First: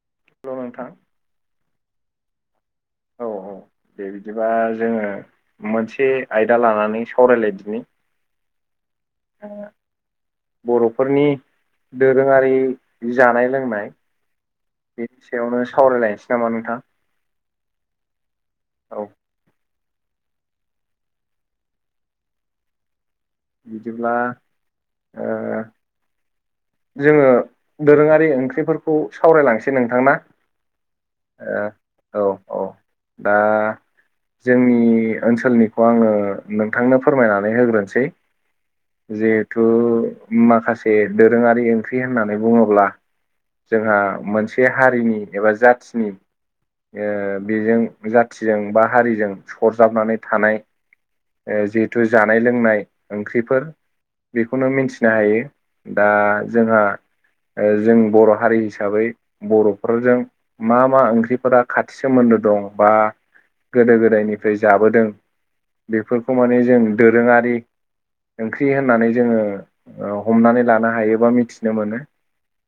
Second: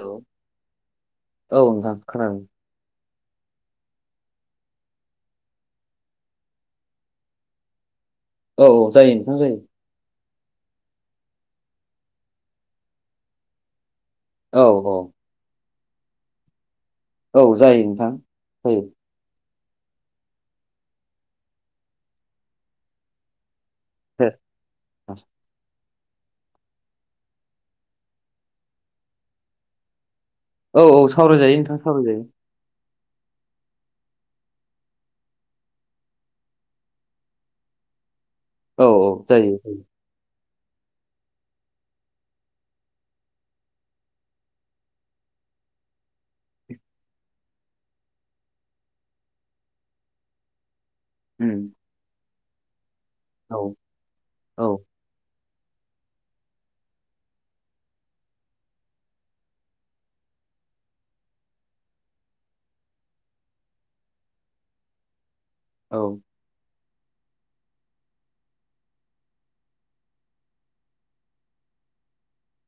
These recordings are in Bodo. अ हेल' नोंथां औ नोंथां खोनादों औ औ बिदिबा जोङो मोनसे आयदा लानानै सावरायलायदिनि औ औ जायो नोंथां ओ जायो बर'फोरनि दोरोङारि जानाय लोंनाय औ बेनि सायावनो सावरायलायनोसै नामा नोंथां औ जायो नोंथां जायो औ बिदिब्ला ओ जोङो दोरोङारि ओंख्रिफोरखौ सावरायलांसै नोंथां ना औ औ सावरायजायो नोंथाङा सावरायजायो औ दा जोंनि ओनसोलनिखौ आङो नोंथांनो फोरमायनानै होग्रोनोसै औ औ जायो जिहेथु जायो। माखासे दोरोङारि ओंख्रि होननानै बुङोब्ला जोंहा मोनसे हारिनि एबा जाथिनि ओ बेजों जाथिजों बा हारिजों सरजाबनानै थानाय उम जिहेथु जानाय लोंनाय औ ओंख्रिफोर औ बेखौनो मिन्थिनो हायो दा जोंहा जों बर' हारि हिसाबै बर'फोरजों मा मा ओंख्रिफोरा खाथि सोमोन्दो दं बा गोदो गोदायनिफ्राय जाबोदों औ बेफोरखौ माने जों दोरोङारि ओंख्रि होननानै जोङो हमनानै लानो हायोबा मिथिनो मोनो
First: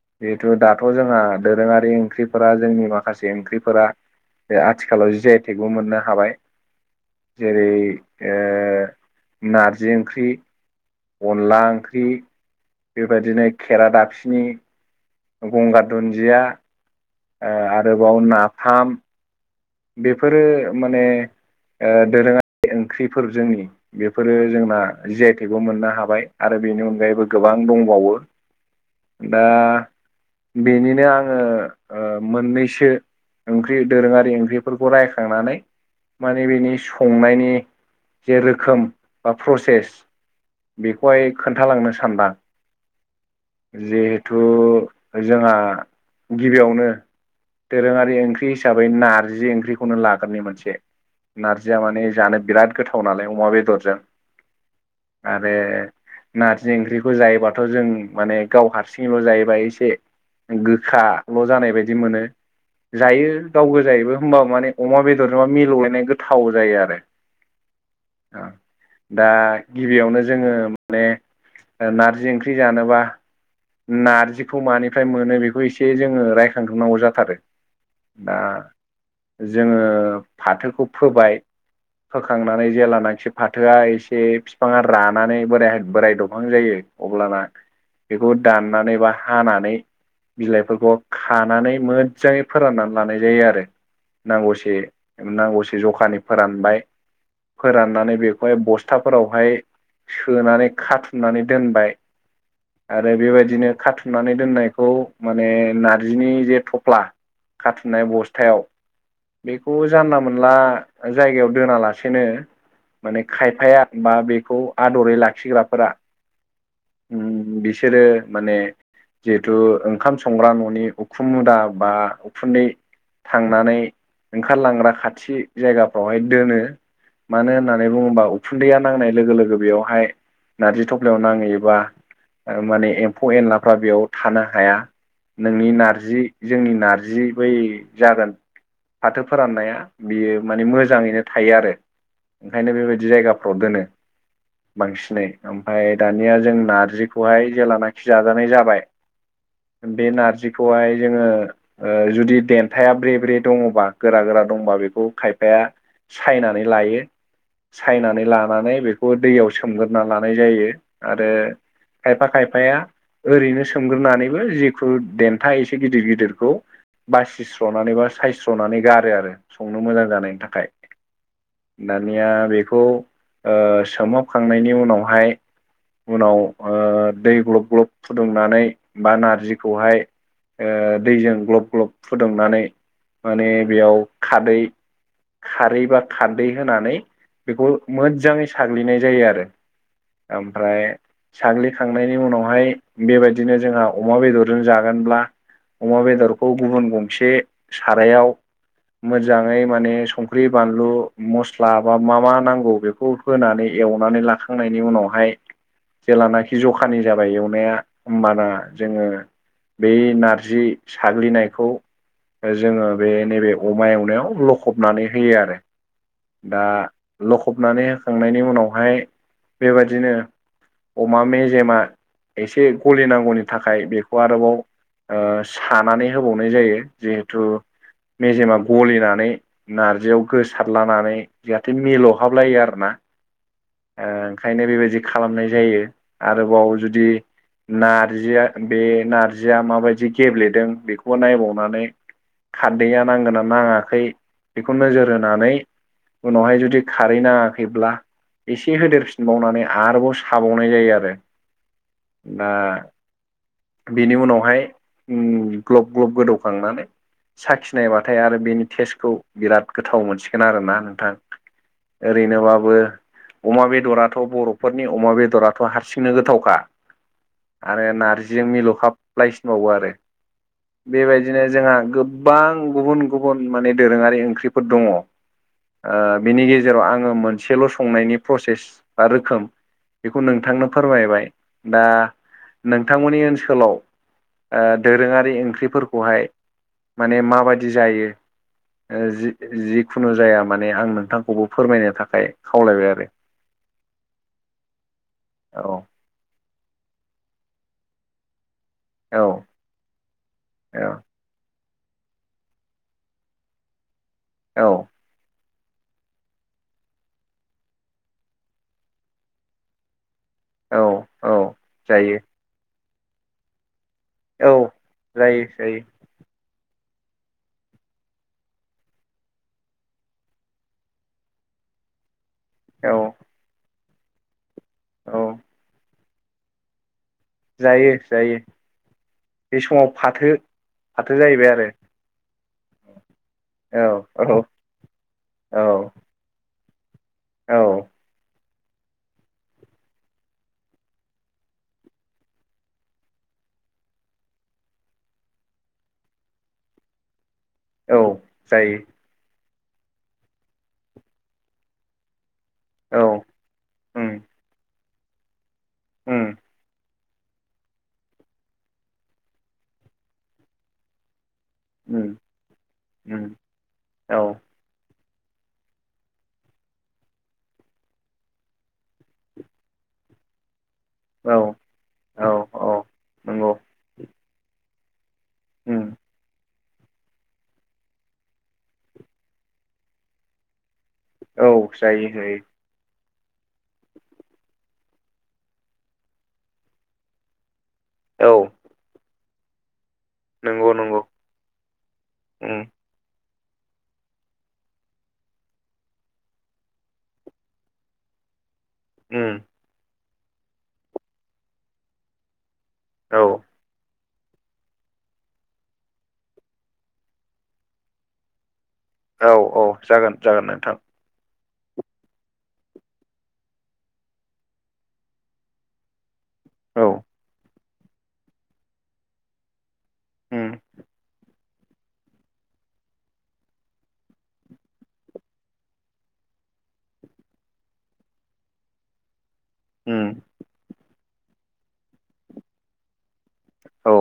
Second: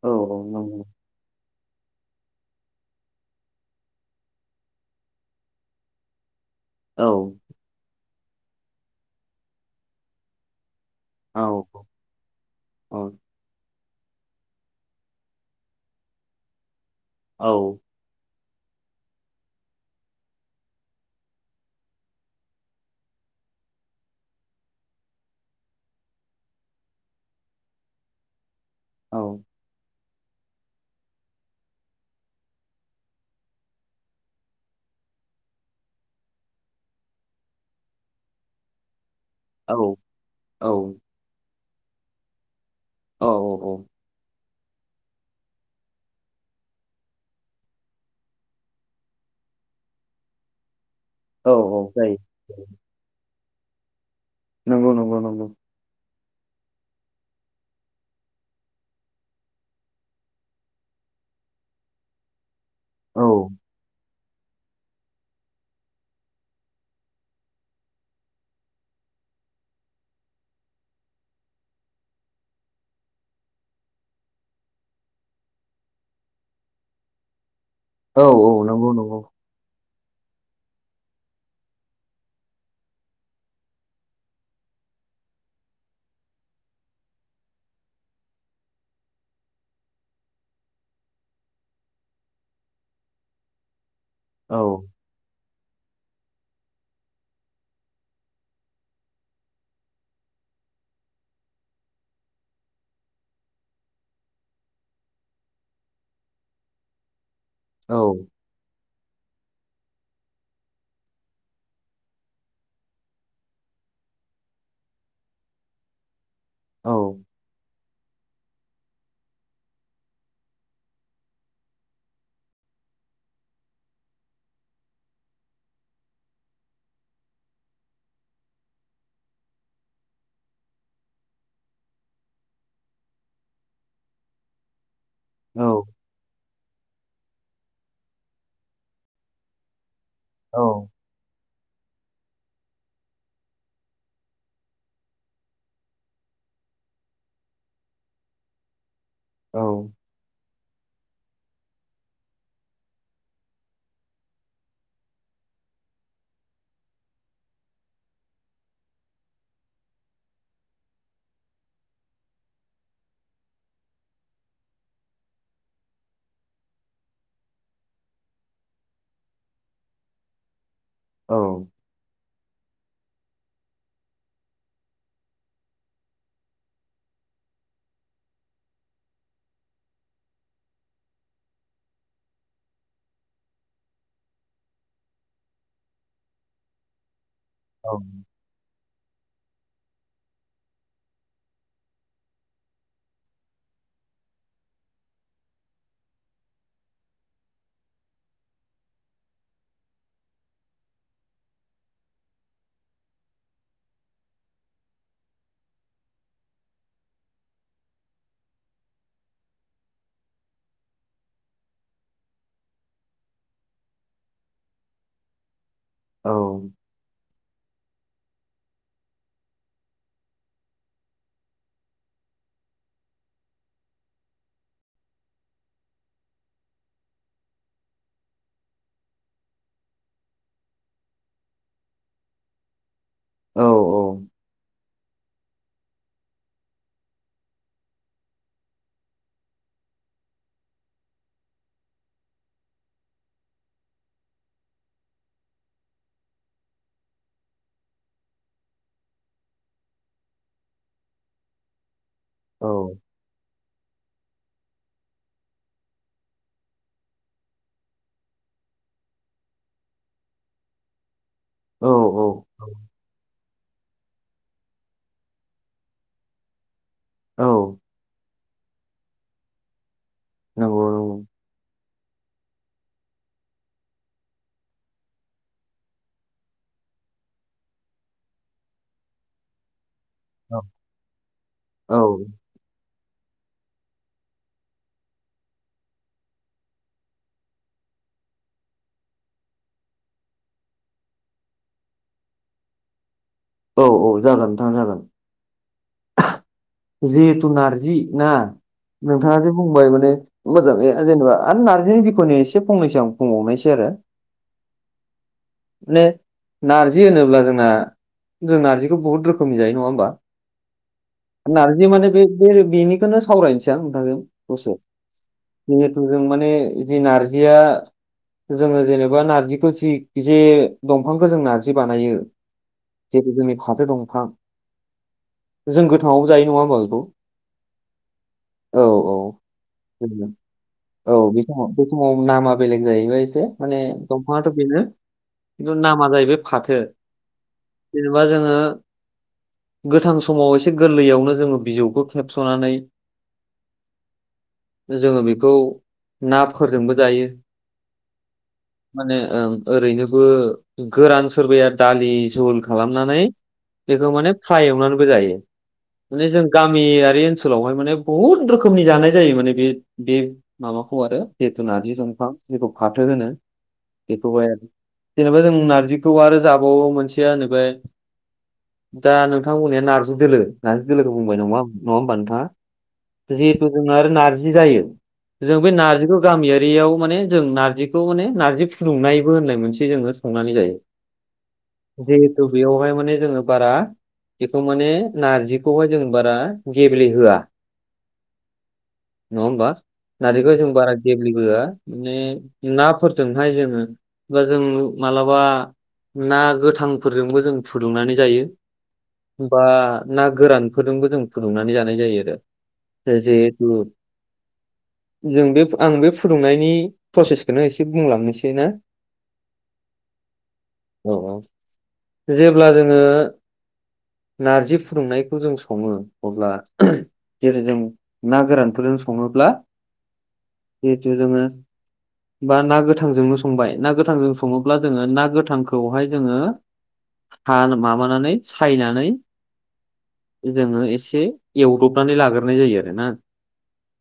औ जिहेथु दाथ' नंगौ जोंहा दोरोङारि ओंख्रिफोरा जोंनि माखासे ओंख्रिफोरा आथिखालाव जि आइ थेगबो मोननो हाबाय औ जेरै ओ नारजि ओंख्रि औ अनला ओंख्रि औ बेबायदिनो खेरा दाबसिनि गंगार दुन्दिया औ आरोबाव नाफाम बेफोरो माने दोरोङारि ओंख्रिफोर जोंनि बेफोरो जोंना जि आइ थेगखौ मोननो हाबाय आरो बेनि अनगायैबो गोबां दंबावो औ दा बेनिनो आङो मोननैसो ओंख्रि दोरोङारि ओंख्रि फोरखौ रायखांनानै माने बेनि संनायनि जे रोखोम बा औ प्रसेस बेखौहाय खोन्थालांनो सानदां औ औ-औ उ जोंहा गिबियावनो दोरोङारि ओंख्रि हिसाबै नारजि ओंख्रि ओंख्रिखौनो लाग्रोनि मोनसे, औ नारजिया माने जायो जानो बिराद गोथाव नालाय अमा बेदरजों। नंगौ नंगौ-नंगौ आरो नारजि ओंख्रिखौ जायोबाथ' जों माने गाव हारसिङैल' जायोबा एसे गोखाल' जानाय बायदि मोनो, औ जायो गाव गोजायोबो होनबा माने अमा बेदरजोंबा मिलौलायनाय गोथाव जायो आरो दा गिबियावनो जोङो माने नारजि ओंख्रि जानोबा । नारजिखौ मानिफ्राय मोनो बेखौ एसे जोङो रायखांग्रोनांगौ जाथारो औ दा औ नंगौ नंगौ जोङो फाथोखौ फोबाय फोखांनानै जेब्लानाखि फाथोआ एसे बिफाङा रानानै बोराय बोराय दबहां जायो अब्लाना बेखौ दाननानै बा हानानै बिलाइफोरखौ खानानै मोजाङै फोराननानै लानाय जायो आरो औ नांगौसे, नांगौसे जखानि फोरानबाय फोराननानै बेखौहाय बस्थाफोरावहाय सोनानै खाथुमनानै दोनबाय आरो बेबायदिनो खाथुमनानै दोननायखौ माने नारजिनि जे थफ्ला औ खाथुमनाय बस्थायाव बेखौ जानला मोनला जायगायाव दोनालासेनो माने खायफाया बा बेखौ आदरै लाखिग्राफोरा, औ ओम बिसोरो माने जिहेथु ओंखाम संग्रा न'नि उखुम मुदा बा उखुन्दै थां नानै ओंखारलांग्रा खाथि जायगाफ्रावहाय मानो होननानै बुङोबा उखुन्दैया नांनाय लोगो लोगो बेयावहाय नारजि थफ्लायाव नाङैबा माने एम्फौ एनलाफ्रा बेयाव थानो हाया औ नोंनि नारजि जोंनि नारजि बै जागोन फाथो फोराननाया बियो माने मोजाङैनो थायो आरो ओंखायनो बेबायदि जायगाफ्राव दोनो बांसिनै, ओमफ्राय दानिया जों नारजिखौहाय जेेलानाखि जाजानाय जाबाय औ बे नारजिखौहाय जोङो जुदि देन्थाया ब्रे ब्रे दङबा गोरा गोरा दङबा बेखौ खायफाया सायनानै लायो सायनानै लानानै बेखौ दैयाव सोमग्रोना लानाय जायो आरो खायफा खायफाया ओरैनो सोमग्रोनानैबो जेखुनु देन्था एसे गिदिर गिदिरखौ बासिस्र'नानै बा साइस स्र'नानै गारो आरो संनो मोजां जानायनि थाखाय दानिया। बेखौ ओ, सोमहाबखांनायनि उनावहाय उनाव ओ, दै ग्लब ग्लब फुदुंनानै बा नारजिखौहाय ओ, दैजों ग्लब ग्लब फुदुंनानै माने बेयाव खारदै खारै बा खारदै होनानै बेखौ मोजाङै साग्लिनाय जायो आरो ओमफ्राय साग्लिखांनायनि उनावहाय बेबायदिनो जोंहा अमा बेदरजों जागोनब्ला अमा बेदरखौ गुबुन गंसे सारायाव मोजाङै माने संख्रि बानलु मस्ला बा मा मा नांगौ बेखौ होनानै एवनानै लाखांनायनि उनावहाय जेेलानाखि जखानि जाबाय एवनाया होमबाना जोङो बे नारजि साग्लिनायखौ जोङो बे नैबे अमा एवनायाव लखबनानै होयो आरो दा लखबनानै होखांनायनि उनावहाय बेबायदिनो अमा मेजेमा एसे गलिनांगौनि थाखाय बेखौ आरोबाव ओ, सानानै होबावनाय जायो जिहेथु मेजेमा गलिनानै नारजियाव गोसारलानानै जाहाथे मिलौहाबलायो आरो ना औ ओंखायनो बेबायदि खालामनाय जायो आरोबाव जुदि नारजिया बे नारजिया माबायदि गेब्लेदों बेखौबो नायबावनानै खारदैया नांगोनना नाङाखै बेखौ नोजोर होनानै उनावहाय जुदि खारै नाङाखैब्ला एसे होदेरफिनबावनानै आरोबाव साबावनाय जायो आरो दा औ बेनि उनावहाय ग्लब ग्लब गोदौखांनानै साखिनायबाथाय आरो बेनि टेस्टखौ बिराद गोथाव मोनसिगोन आरोना नोंथां औ ओरैनोबाबो अमा बेदराथ' बर'फोरनि अमा बेदराथ' हारसिंनो गोथावखा औ आरो नारजि बिजों मिल'हाबलायसिनबावो आरो नंगौ नंगौ बिदिनो जोंहा गोबां गुबुन गुबुन माने दोरोङारि ओंख्रिफोर दङ बिनि गेजेराव आङो मोनसेल' संनायनि प्रसेस बा रोखोम बेखौ औ नोंथांनो फोरमायबाय दा औ नोंथांमोननि ओनसोल ओनसोलाव दोरोङारि ओंख्रिफोरखौहाय माने माबायदि जायो जि जिखुनु जाया माने आं नोंथांखौबो फोरमायनो थाखाय खावलायबाय आरो औ औ जागोन नोंथां जागोन आरो जिहेथु नारजि ना औ नोंथाङा जे बुंबाय माने मोजाङै जेनेबा आरो नारजि आनि बिख'नि एसे फंनैसो आं बुंबावनायसै आरो औ माने नारजि होनोब्ला जोंना जों नार्जिखौ बुहुद रोखोमनि जायो नङा होमबा औ औ नार्जि माने जायो बे बेनि बेखौनो सावरायनोसै आं नोंथांजों औ दसे जायो जायो जिहेथु जों माने जि नारजिया जोङो जेनेबा नारजिखौ जि जे दंफांखौ जों नार्जि बानायो औ जिहेतु जोंनि फाथो दंफां औ जों गोथाङावबो जायो नङा होमबा बेखौ जायो जायो औ औ बे समाव जोङो फाथो औ फाथो बे जाहैबाय सम बे समाव नामा बेलेग जाहैबाय एसे माने आरो औ दंफाङाथ' बेनो औ खिन्थु नामा जाहैबाय फाथो औ जेनेबा जोङो [inaudible] गोथां समाव एसे गोरलैयावनो जोङो बिजौखौ खेबस'नानै जोङो बेखौ नाफोरजोंबो जायो औ जायो माने ओं ओरैनोबो गोरान सोरबाया दालि जुल औ खालामनानै उम बेखौ माने फाय एवनानैबो जायो उम माने जों गामि आरो बे ओनसोलावहाय माने बहुत रोखोमनि जानाय जायो माने बे बे माबाखौ आरो जिहेथु नारजि उम दंफां जेखौ फाथो उम होनो औ बेखौ हाय जेनेबा जों नारजिखौ आरो जाबावो मोनसे थिया होनोबाय दा नोंथांमोननिया नार्जि दोलो नारजि दोलोखौ बुंबाय औ नङा नङा होमबा औ नोंथाङा औ नंगौ जिहेथु जोंना आरो नार्जि जायो जों बे उम नारजिगखौ गामियारि दैयाव माने जों नारजिखौ माने नारजि फुदुंनायबो होननाय मोनसे जोङो संनानै जायो औ जायो जायो जिहेतु बेयावहाय माने जोङो बारा बेखौ माने नारजिखौहाय जों बारा गेब्लेहोआ औ नङा होमबा नारजिखौ जों नंगौ बारा नंगौ गेब्लेबोआ माने उम नाफोर जोंहाय जोङो खुगाजों मालाबा ना गोथ हांफोरजोंबो जों फुदुंनानै जायो उम बा ना गोरानफोरजोंबो जों फुदुंनानै जानाय जायो आरो औ जिहेथु जों बे आं बे फुदुंनायनि प्रसेसखौनो एसे बुंलांनोसै ना औ औ जागोन जागोन नोंथां औ औ जेब्ला जोङो नारजि फुदुंनायखौ जों सङो अब्ला औ जेरै जों ना गोरानफोरजों सङोब्ला उम जेहुथु जोङो बा ना गोथांजोंनो संबाय ना गोथांजों सङोब्ला जोङो ना गोथांखौहाय जोङो माबानानै सायनानै उम जोङो ए एसे एवद्रबनानै लाग्रोनाय जायो आरो ना। औ।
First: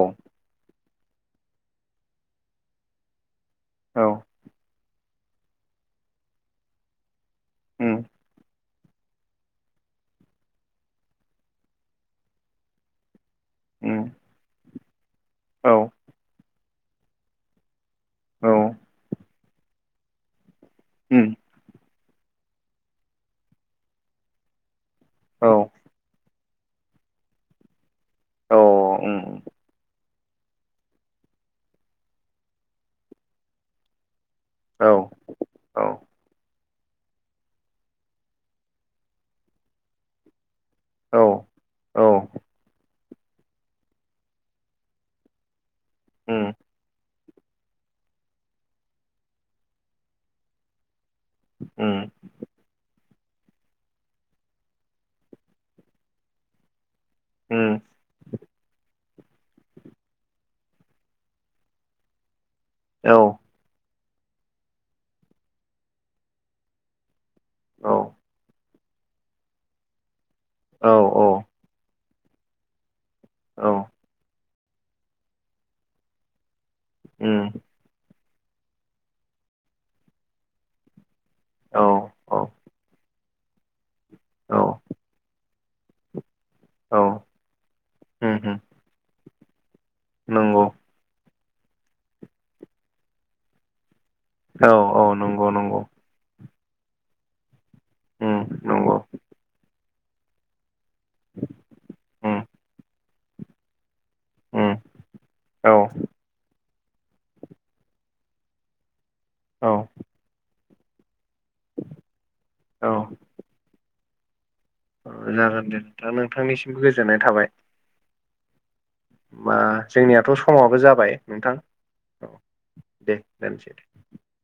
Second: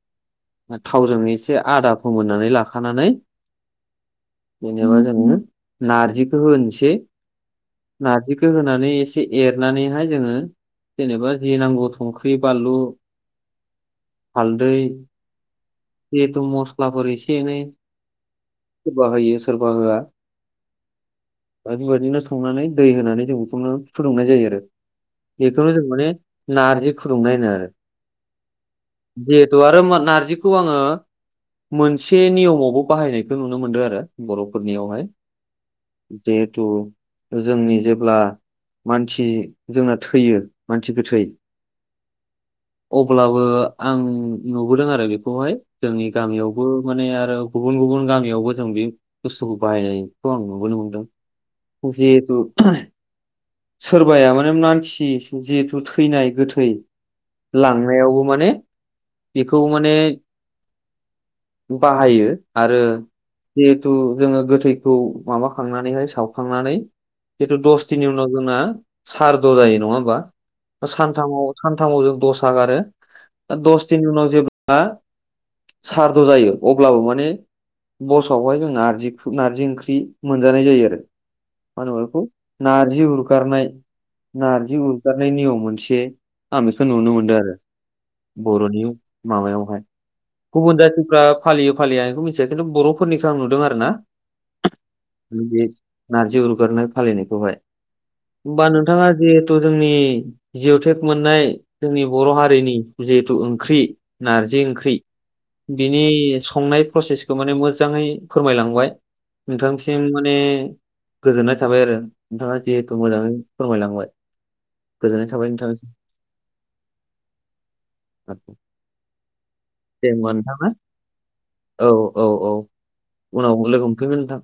थावजों एसे आदा फोमोननानै लाखानानै औ। जेनबा जोङो नारजिखौ होन उम नारजिखौ होनानै। एनानैहाय जोङो जेननोबा जि नांगौ संख्रि बानलु उम हालदै औ जिहेथु मस्लाफोर एसे एनै औ सोरबा होयो सोरबा होआ- उम। बेबदिनो संनानै दै होनानै जों बेखौ फुदुंनाय जायो आरो औ बेखौनो जों माने नारजि फुदुंनाय होनो आरो औ उम जिहेथु आरो नारजि खौ आङो मोनसे नियमावबो बाहायनायखौ नुनो मोनदों आरो औ बर'फोरनियावहाय औ जे थु जोंनि जेब्ला मानसि जोंना थैयो। मानसि औ गोथै औ अब्लाबो आं नुबोदों आरो बेखौहाय जोंनि उम गामियावबो माने- ओ गुबुन गुबुन गामियावबो जों बे बुस्थुखौ बाहायनायखौ आं नुबोनो मोन्दों। उम जेहुथु। सोरबाया माने मानसि जिहेथु थैनाय गोथै उम लांनायावबो माने। बेखौ माने बाहायो आरो औ बे थु जोङो गोथैखौ माबाखांनानैहाय सावखांनानै जितु औ दसथिनि उनाव जोंना सारद' जायो नङा होमबा। औ सानथामाव सानथामाव जों दस ह गारो द औ दस दिनि उनाव जेब्ला सारद' जायो अब्लाबो माने उम फासावहाय जोहा नार नारजि ओंख्रि मोनजानाय जायो आरो औ मा होना बेखौ नारजि हगारनाय औ नारजि उरगारनाय नियम मोनसे। आं बेखौ औ नुनो मोनदों आरो उम उम बर'नि माबायावहाय। नंगौ गुबुन जाथिफ्रा फालियो फालिया बेखौ मिथिया खिन्थु बर'फोरनिखौो आं नुदों आरो ना। औ औ नंगौ नंगौ। जिउ गारनाय फालिनायखौहाय उम हबा नंगौ नोंथाङा जिहेथु जोंनि जि थेक मोननाय जोंनि बर' उम हारिनि जिहेथु ओंख्रि नारजि उम ओंख्रि औ बिनि संनाय प्रसेसखौ माने मोजाङै फोरमायलांबाय औ नोंथांसिम माने गोजोननाय थाबाय आरो नोंथाङा जिहेथु मोजाङै फोरमायलांबाय। गोजोननाय औ थाबाय जागोन दे नोंथांनिसिम नथां नोंथांनिसिमबो गोजोननाय थाबाय। होमबा दे जोंनियाथ' होनबा नोंथाङा समाबो जाबाय नोंथां औ औ औ। दे उनाव दोनसै लोगो ह मोनमफैगोनदां।